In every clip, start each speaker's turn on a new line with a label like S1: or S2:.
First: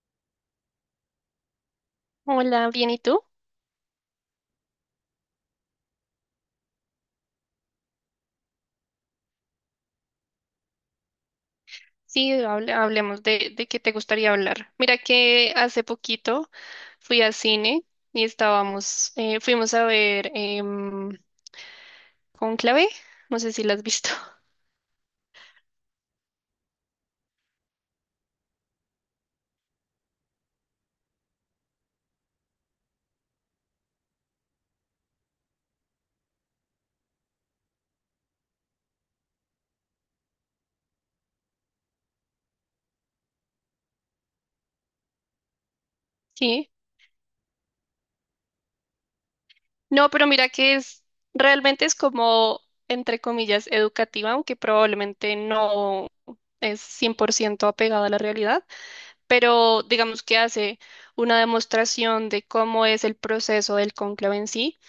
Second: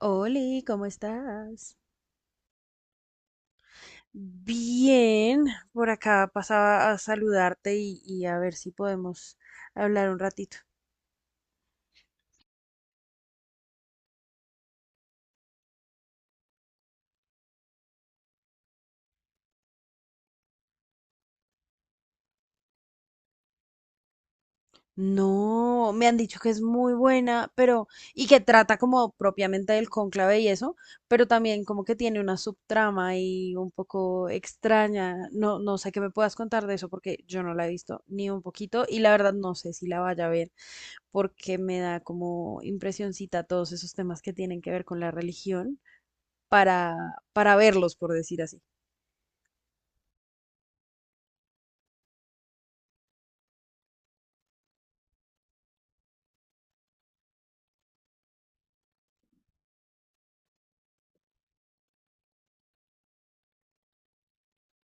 S1: Oli, ¿cómo estás?
S2: Hola, bien, ¿y tú?
S1: Bien, por acá pasaba a saludarte y a ver si podemos hablar un ratito.
S2: Sí, hablemos de qué te gustaría hablar. Mira que hace poquito fui al cine y fuimos a ver Cónclave, no sé si la has visto.
S1: No, me han dicho que es muy buena, pero y que trata como propiamente del cónclave y eso, pero también como que tiene una subtrama y un poco extraña. No, no sé qué me puedas contar de eso porque yo no la he visto ni un poquito y la verdad no sé si la vaya a ver porque me da como impresioncita todos esos temas que tienen que ver con la religión.
S2: Sí.
S1: Para verlos, por decir así.
S2: No, pero mira que realmente es como, entre comillas, educativa, aunque probablemente no es 100% apegada a la realidad, pero digamos que hace una demostración de cómo es el proceso del cónclave en sí,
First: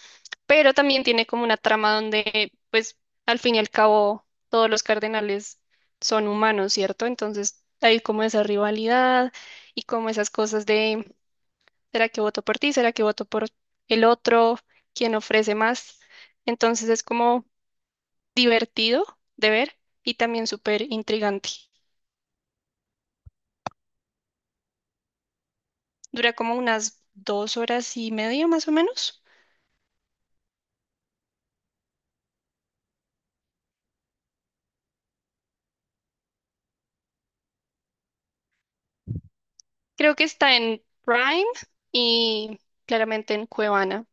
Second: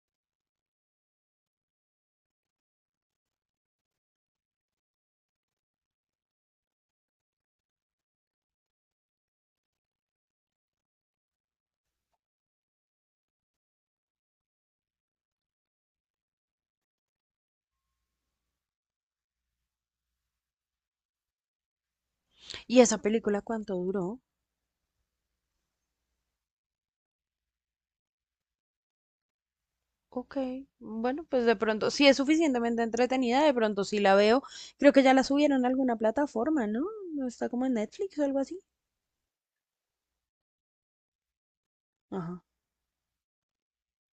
S2: pero también tiene como una trama donde, pues, al fin y al cabo, todos los cardenales son humanos, ¿cierto? Entonces hay como esa rivalidad y como esas cosas de, ¿será que voto por ti? ¿Será que voto por el otro? ¿Quién ofrece más? Entonces es como divertido de ver y también súper intrigante.
S1: ¿Y esa película cuánto duró?
S2: Dura como unas 2 horas y media más o menos.
S1: Ok, bueno, pues de pronto, si es suficientemente entretenida, de pronto sí la veo. Creo que ya la subieron a alguna plataforma, ¿no? ¿No está como en Netflix o algo así?
S2: Creo que está en Prime
S1: Ajá.
S2: y claramente en Cuevana.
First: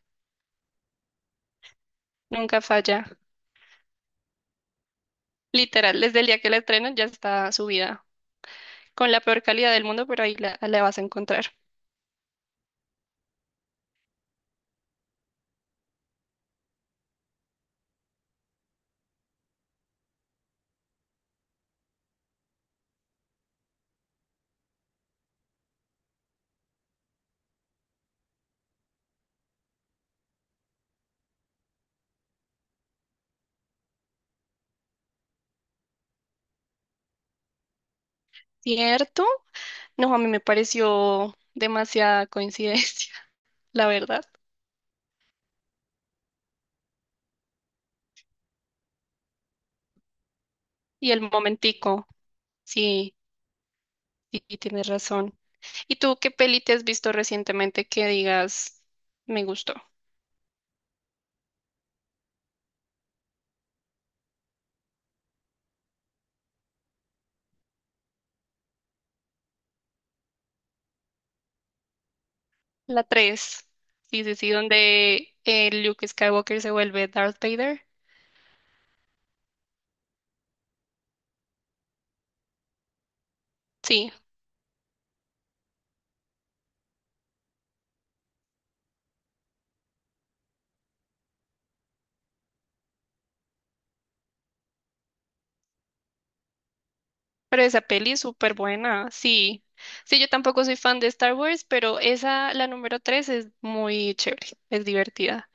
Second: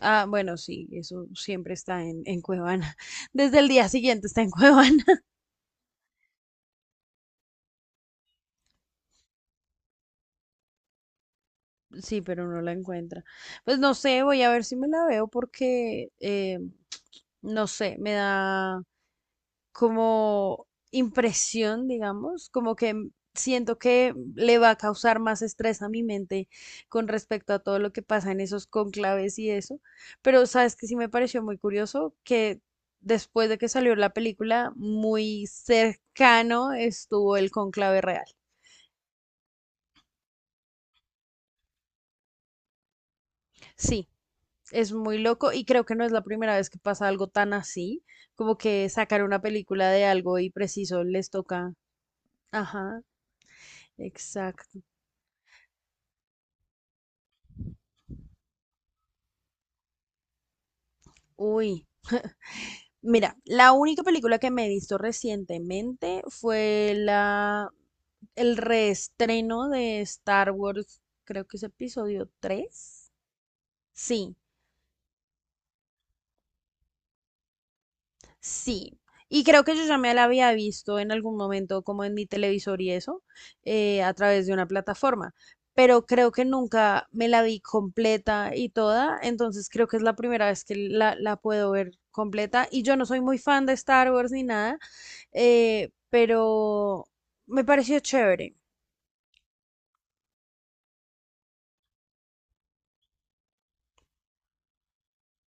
S1: Ah, bueno, sí, eso siempre está en
S2: Nunca
S1: Cuevana.
S2: falla.
S1: Desde el día siguiente está en Cuevana.
S2: Literal, desde el día que la estrenan ya está subida con la peor calidad del mundo, pero ahí la vas a encontrar.
S1: Sí, pero no la encuentra. Pues no sé, voy a ver si me la veo porque, no sé, me da, como impresión, digamos, como que siento que le va a causar más estrés a mi mente con respecto a todo lo que pasa en esos conclaves y eso. Pero sabes que sí me pareció muy curioso que después de que salió la película, muy cercano estuvo el conclave real.
S2: ¿Cierto? No, a mí me pareció demasiada coincidencia, la
S1: Sí.
S2: verdad.
S1: Es muy loco y creo que no es la primera vez que pasa algo tan así, como que sacar una película de algo y preciso
S2: Y el
S1: les toca.
S2: momentico,
S1: Ajá,
S2: sí, sí, sí,
S1: exacto.
S2: tienes razón. ¿Y tú qué peli te has visto recientemente que digas, me gustó?
S1: Uy, mira, la única película que me he visto recientemente fue el reestreno de Star Wars, creo que es episodio
S2: La
S1: tres.
S2: tres. Sí, sí,
S1: Sí.
S2: sí, donde Luke Skywalker se vuelve Darth Vader.
S1: Sí, y creo que yo ya me la había visto en algún momento como en mi televisor y eso,
S2: Sí.
S1: a través de una plataforma, pero creo que nunca me la vi completa y toda, entonces creo que es la primera vez que la puedo ver completa y yo no soy muy fan de Star Wars ni nada, pero
S2: Pero
S1: me
S2: esa
S1: pareció
S2: peli es
S1: chévere.
S2: súper buena, sí. Sí, yo tampoco soy fan de Star Wars, pero esa, la número 3 es muy chévere, es divertida.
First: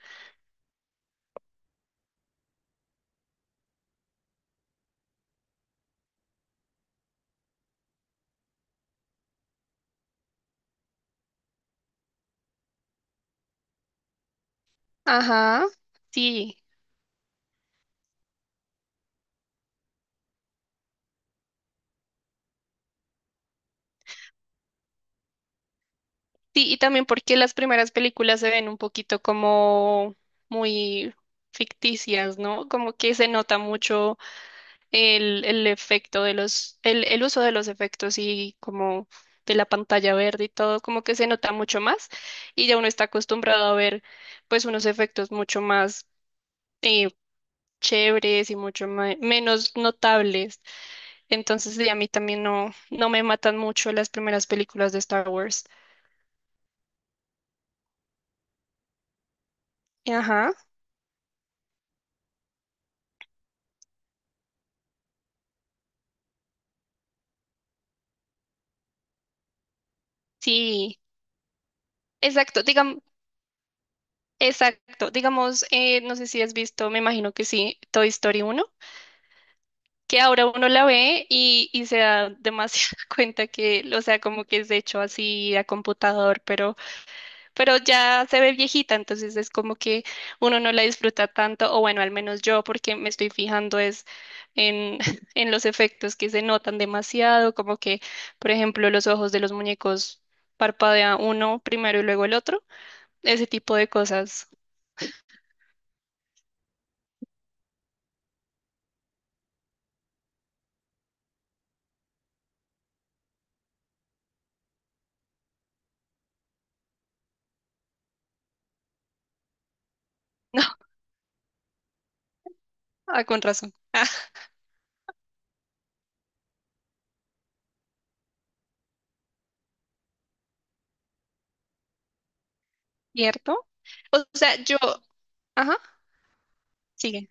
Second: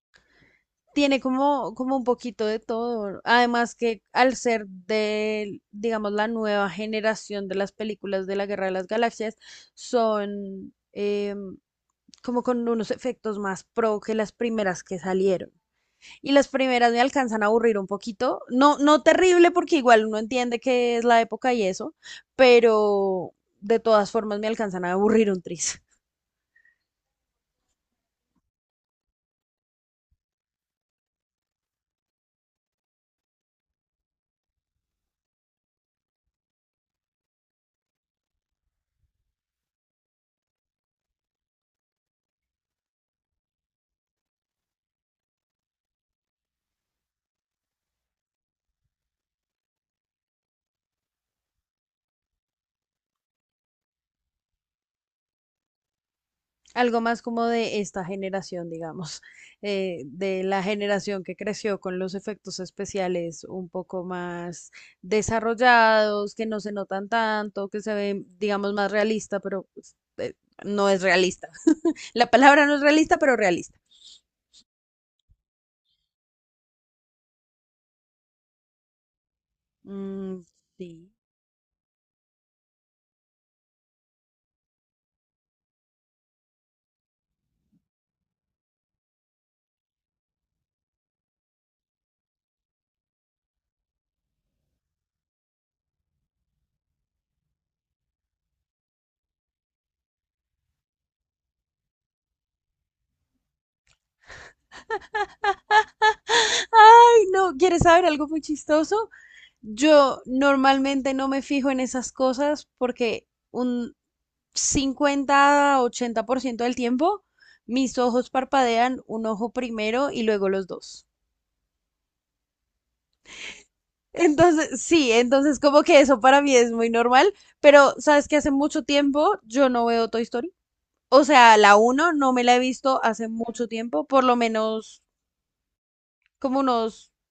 S1: Tiene como, como un poquito de todo, ¿no? Además que al ser de, digamos, la nueva generación de las películas de la Guerra de las Galaxias, son como con unos efectos más pro que las primeras que salieron.
S2: Ajá,
S1: Y las
S2: sí.
S1: primeras me alcanzan a aburrir un poquito. No, no terrible porque igual uno entiende que es la época y eso, pero de todas formas me alcanzan a aburrir un tris.
S2: Sí, y también porque las primeras películas se ven un poquito como muy ficticias, ¿no? Como que se nota mucho el efecto de el uso de los efectos y como de la pantalla verde y todo, como que se nota mucho más y ya uno está acostumbrado a ver pues unos efectos mucho más eh, chéveres y mucho menos notables. Entonces, sí, a mí también no me matan mucho las primeras películas de Star Wars.
S1: Algo más como de esta generación, digamos, de
S2: Ajá,
S1: la generación que creció con los efectos especiales un poco más desarrollados, que no se notan tanto, que se ven, digamos, más realista, pero pues, no
S2: sí,
S1: es realista. La
S2: exacto,
S1: palabra no es
S2: digamos,
S1: realista, pero realista.
S2: no sé si has visto, me imagino que sí, Toy Story uno, que
S1: Mm,
S2: ahora uno la
S1: sí.
S2: ve y se da demasiada cuenta que, o sea, como que es hecho así a computador, pero ya se ve viejita, entonces es como que uno no la disfruta tanto, o bueno, al menos yo, porque me estoy fijando es en, en los efectos que se notan demasiado, como que, por ejemplo, los ojos de los muñecos parpadea uno primero y luego el otro, ese tipo de cosas.
S1: Ay, no, ¿quieres saber algo muy chistoso? Yo normalmente no me fijo en esas cosas porque 50 a 80% del tiempo, mis ojos parpadean un ojo primero y luego
S2: No,
S1: los dos.
S2: ah, con razón.
S1: Entonces, sí, entonces como que eso para mí es muy normal, pero sabes que hace mucho tiempo yo no veo Toy Story. O sea, la uno no me la he visto hace mucho
S2: ¿Cierto?
S1: tiempo, por
S2: O
S1: lo
S2: sea, yo,
S1: menos
S2: ajá,
S1: como unos
S2: sigue.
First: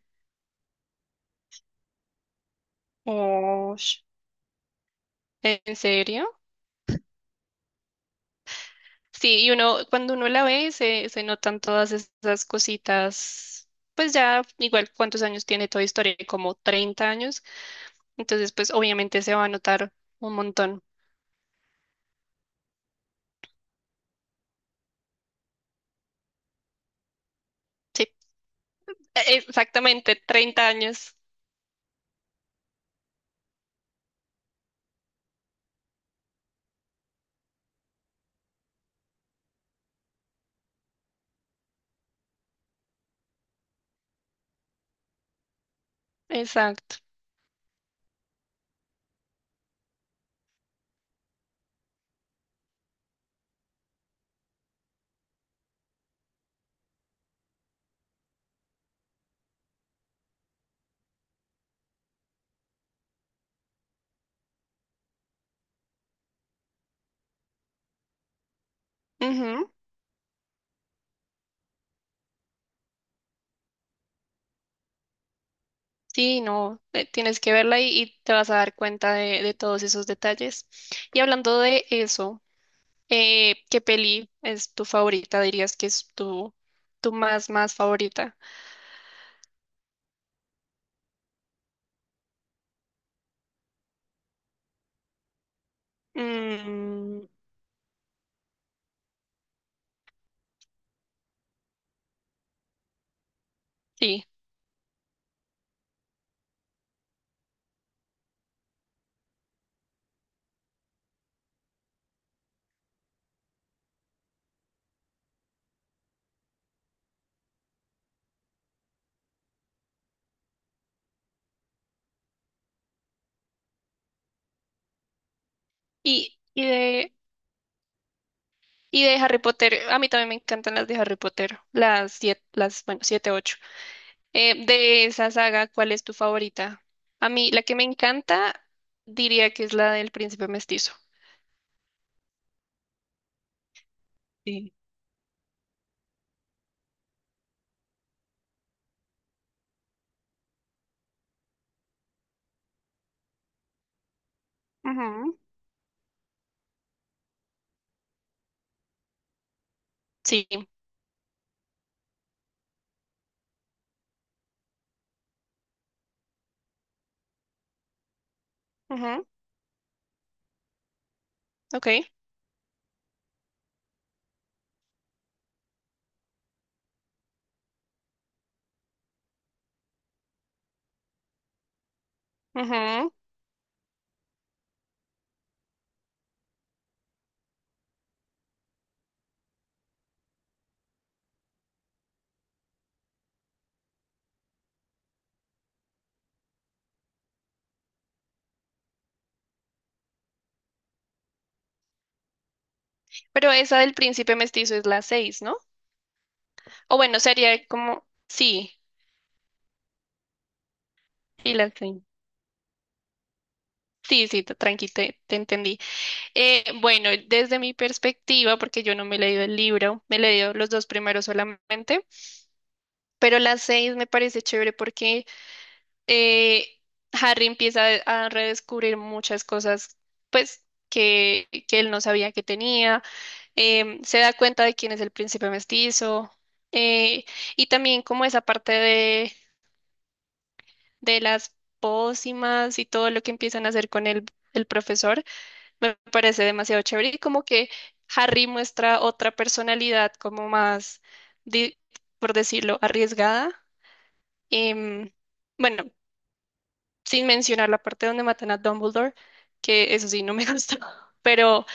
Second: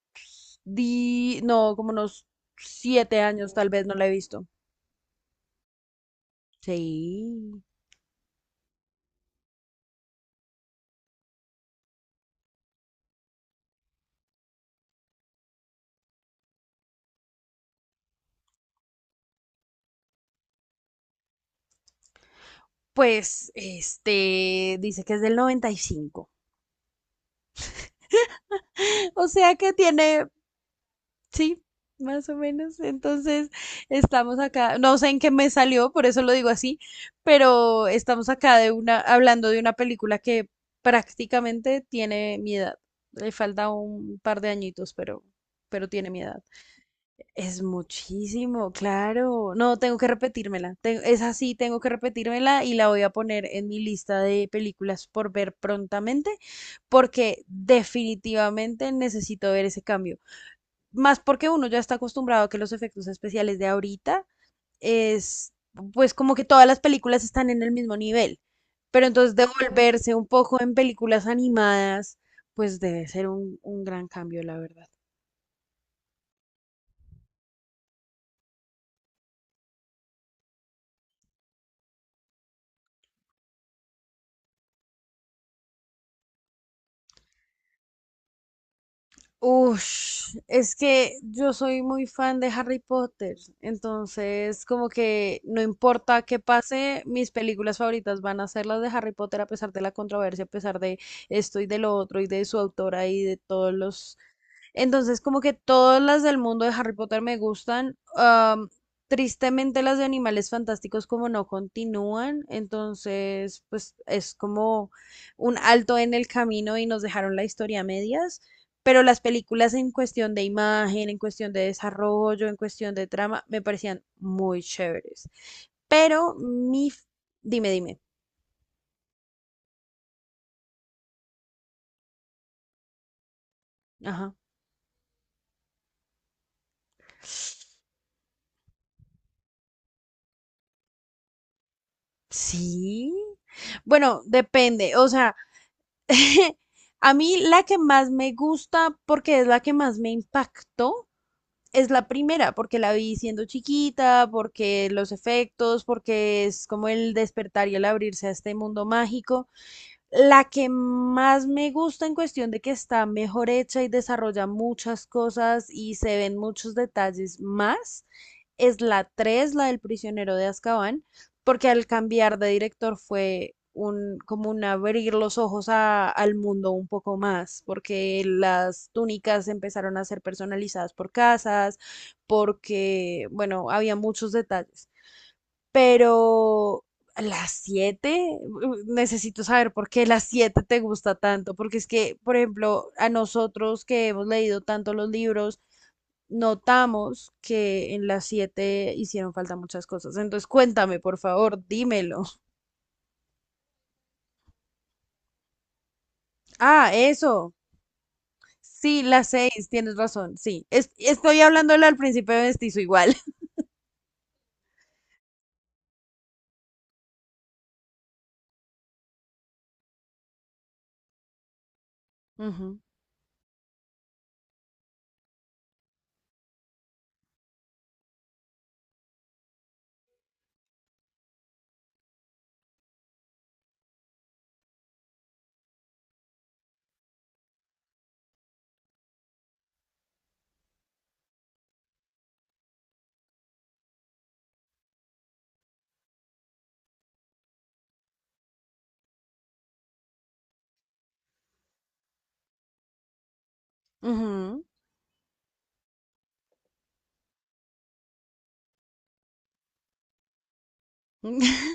S1: como unos 7 años tal
S2: Oh,
S1: vez no la he visto.
S2: ¿en serio?
S1: Sí.
S2: Sí, y uno, cuando uno la ve, se notan todas esas cositas. Pues ya, igual, ¿cuántos años tiene Toy Story? Como 30 años. Entonces, pues obviamente se va a notar un montón.
S1: Pues, dice que es del noventa y cinco.
S2: Sí,
S1: O sea que
S2: exactamente,
S1: tiene,
S2: 30 años.
S1: sí, más o menos. Entonces, estamos acá, no sé en qué me salió, por eso lo digo así, pero estamos acá de una, hablando de una película que prácticamente tiene mi edad. Le falta un par de añitos, pero tiene mi edad.
S2: Exacto.
S1: Es muchísimo, claro. No, tengo que repetírmela. Es así, tengo que repetírmela y la voy a poner en mi lista de películas por ver prontamente, porque definitivamente necesito ver ese cambio. Más porque uno ya está acostumbrado a que los efectos especiales de ahorita es, pues como que todas las películas están en el mismo nivel. Pero entonces
S2: Ujú.
S1: devolverse un poco en películas animadas, pues debe ser un gran cambio, la verdad.
S2: Sí, no, tienes que verla y te vas a dar cuenta de, todos esos detalles. Y hablando de eso, ¿qué peli es tu favorita? Dirías que es tu, más favorita.
S1: Ush, es que yo soy muy fan de Harry Potter, entonces como que no importa qué pase,
S2: Mm,
S1: mis películas favoritas van a ser las de Harry Potter a pesar de la controversia, a pesar de esto y de lo otro y de su autora y de todos los...
S2: sí.
S1: Entonces como que todas las del mundo de Harry Potter me gustan. Tristemente las de Animales Fantásticos como no continúan, entonces pues es como un alto en el camino y nos dejaron la historia a medias. Pero las películas en cuestión de imagen, en cuestión de desarrollo, en cuestión de trama, me parecían muy chéveres. Pero
S2: Y, y
S1: mi... f-
S2: de,
S1: Dime, dime.
S2: y de Harry Potter, a mí también me encantan las de Harry Potter, las siete, bueno, siete, ocho.
S1: Ajá.
S2: De esa saga, ¿cuál es tu favorita? A mí, la que me encanta, diría que es la del príncipe mestizo.
S1: Sí. Bueno,
S2: Sí.
S1: depende. O sea, a mí la que más me gusta, porque es la que más me impactó, es la primera, porque la vi siendo chiquita, porque los
S2: Ujú.
S1: efectos, porque es como el despertar y el abrirse a este mundo mágico. La
S2: Sí.
S1: que más me gusta en cuestión de que está mejor hecha y desarrolla muchas cosas y se ven muchos detalles más es la
S2: Ujú.
S1: 3, la del prisionero de Azkaban, porque al
S2: Ok.
S1: cambiar de director fue un, como un abrir los ojos al mundo un poco más, porque las túnicas empezaron a ser personalizadas por casas,
S2: Ujú.
S1: porque, bueno, había muchos detalles, pero a las siete, necesito saber por qué las siete te gusta tanto, porque es que, por ejemplo, a nosotros que hemos leído tanto los libros, notamos que en las siete hicieron falta muchas cosas. Entonces, cuéntame, por favor, dímelo.
S2: Pero esa del príncipe mestizo es la seis, ¿no?
S1: Ah,
S2: O bueno,
S1: eso.
S2: sería como, sí,
S1: Sí, las seis, tienes razón, sí. Estoy
S2: y la
S1: hablando al
S2: seis.
S1: principio de mestizo igual.
S2: Sí, sí, tranqui, te entendí. Bueno, desde mi perspectiva, porque yo no me he leído el libro, me he leído los dos primeros solamente,
S1: Ujú,
S2: pero las seis me parece chévere porque, eh, Harry empieza a redescubrir muchas cosas, pues, que él no sabía que tenía. Se da cuenta de quién es el príncipe mestizo, eh, y también como esa parte de, las pócimas y todo lo que empiezan a hacer con el profesor. Me parece demasiado chévere y como que Harry muestra otra personalidad como más, di- por decirlo, arriesgada.
S1: ujú.
S2: Em, bueno, sin mencionar la parte donde matan a Dumbledore, que eso sí no me gustó, pero,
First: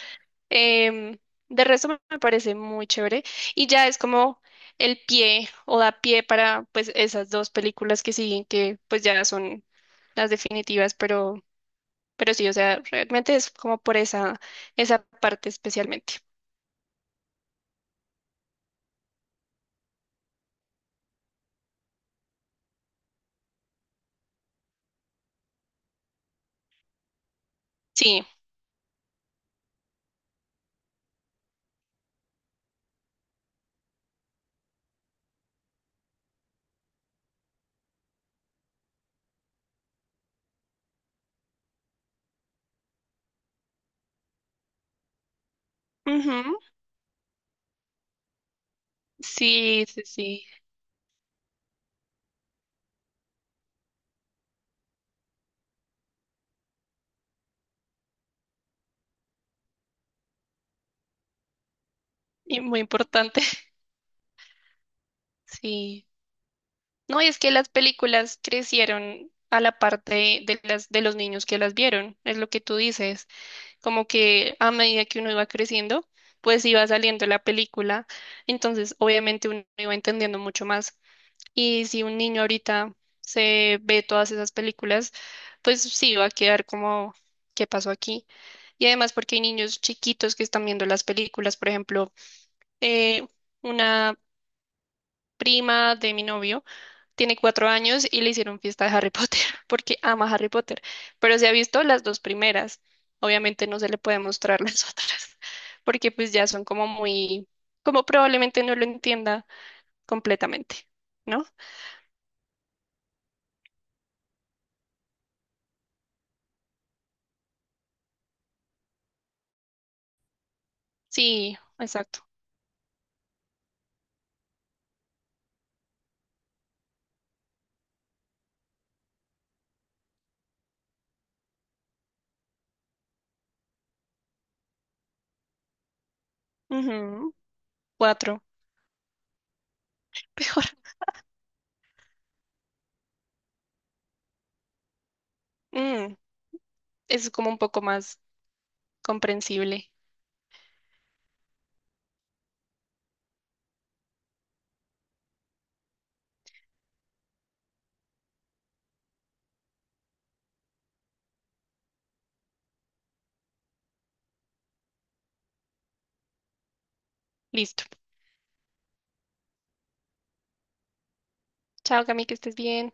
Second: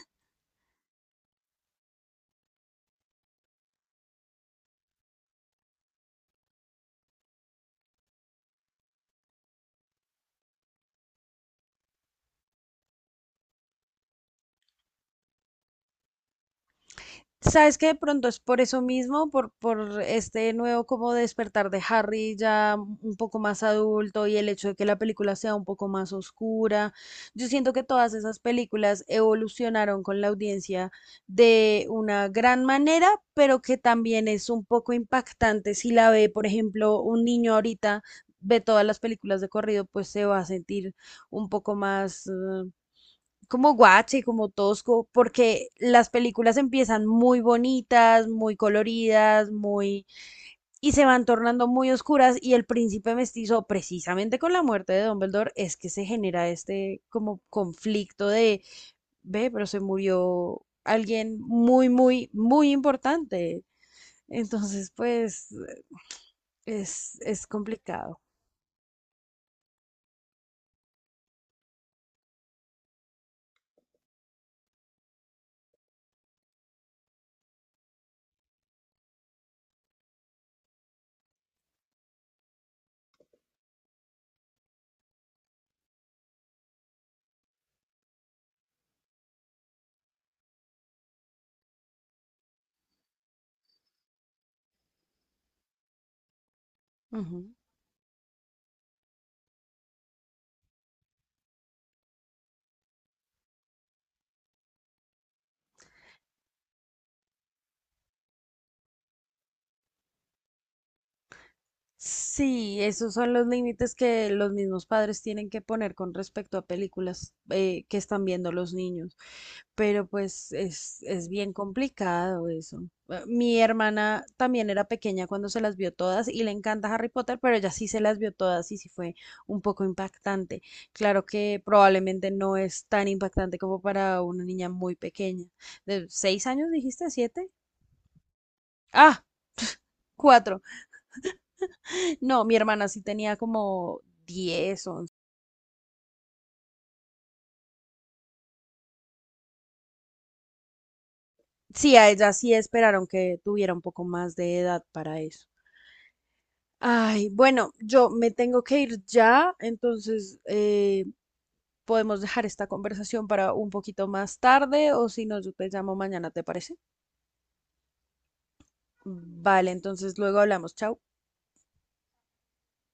S2: em, de resto me parece muy chévere y ya es como el pie o da pie para pues esas dos películas que siguen, que pues ya son las definitivas, pero sí, o sea, realmente es como por esa parte especialmente.
S1: Sabes que de pronto es por eso mismo, por este nuevo como despertar de Harry ya un poco más adulto y el hecho de que la película sea un poco más oscura. Yo siento que todas
S2: Sí,
S1: esas películas evolucionaron con la audiencia de una gran manera, pero que también es un poco impactante si la ve, por ejemplo, un niño ahorita. Ve todas las películas de corrido, pues se va a sentir un poco más, como guache, como tosco, porque las películas
S2: ujú.
S1: empiezan muy bonitas, muy coloridas,
S2: Sí, sí,
S1: muy,
S2: sí,
S1: y se van tornando muy oscuras y el príncipe mestizo precisamente con la muerte de Dumbledore es que se genera este como conflicto de ve, pero se murió alguien muy muy
S2: y
S1: muy
S2: muy importante,
S1: importante. Entonces, pues
S2: sí.
S1: es
S2: No, y es
S1: es
S2: que las
S1: complicado.
S2: películas crecieron a la parte de, de los niños que las vieron, es lo que tú dices, como que a medida que uno iba creciendo, pues iba saliendo la película, entonces obviamente uno iba entendiendo mucho más. Y si un niño ahorita se ve todas esas películas, pues sí, va a quedar como, ¿qué pasó aquí? Y además porque hay niños chiquitos que están viendo las películas, por ejemplo. eh, una prima de mi novio tiene
S1: Ujú.
S2: 4 años y le hicieron fiesta de Harry Potter porque ama Harry Potter, pero se ha visto las dos primeras. Obviamente no se le puede mostrar las otras, porque pues ya son como muy, como probablemente no lo entienda completamente, ¿no?
S1: Sí, esos son los límites que los mismos padres tienen que poner con respecto a películas que están viendo los niños, pero pues es bien
S2: Sí, exacto.
S1: complicado eso. Mi hermana también era pequeña cuando se las vio todas y le encanta Harry Potter, pero ella sí se las vio todas y sí fue un poco impactante. Claro que probablemente no es tan impactante como para una niña muy pequeña. ¿De 6 años dijiste?
S2: Ujú.
S1: ¿Siete?
S2: Cuatro,
S1: Ah, cuatro.
S2: mejor.
S1: No, mi hermana sí tenía como 10, 11.
S2: Mm, es como un poco más comprensible.
S1: Sí, a ella sí esperaron que tuviera un poco más de edad para eso. Ay, bueno, yo me tengo que ir ya, entonces podemos dejar esta conversación para un poquito más tarde o si no, yo te llamo mañana, ¿te parece?
S2: Listo.
S1: Vale, entonces luego hablamos. Chao.
S2: Chao, Cami, que estés bien.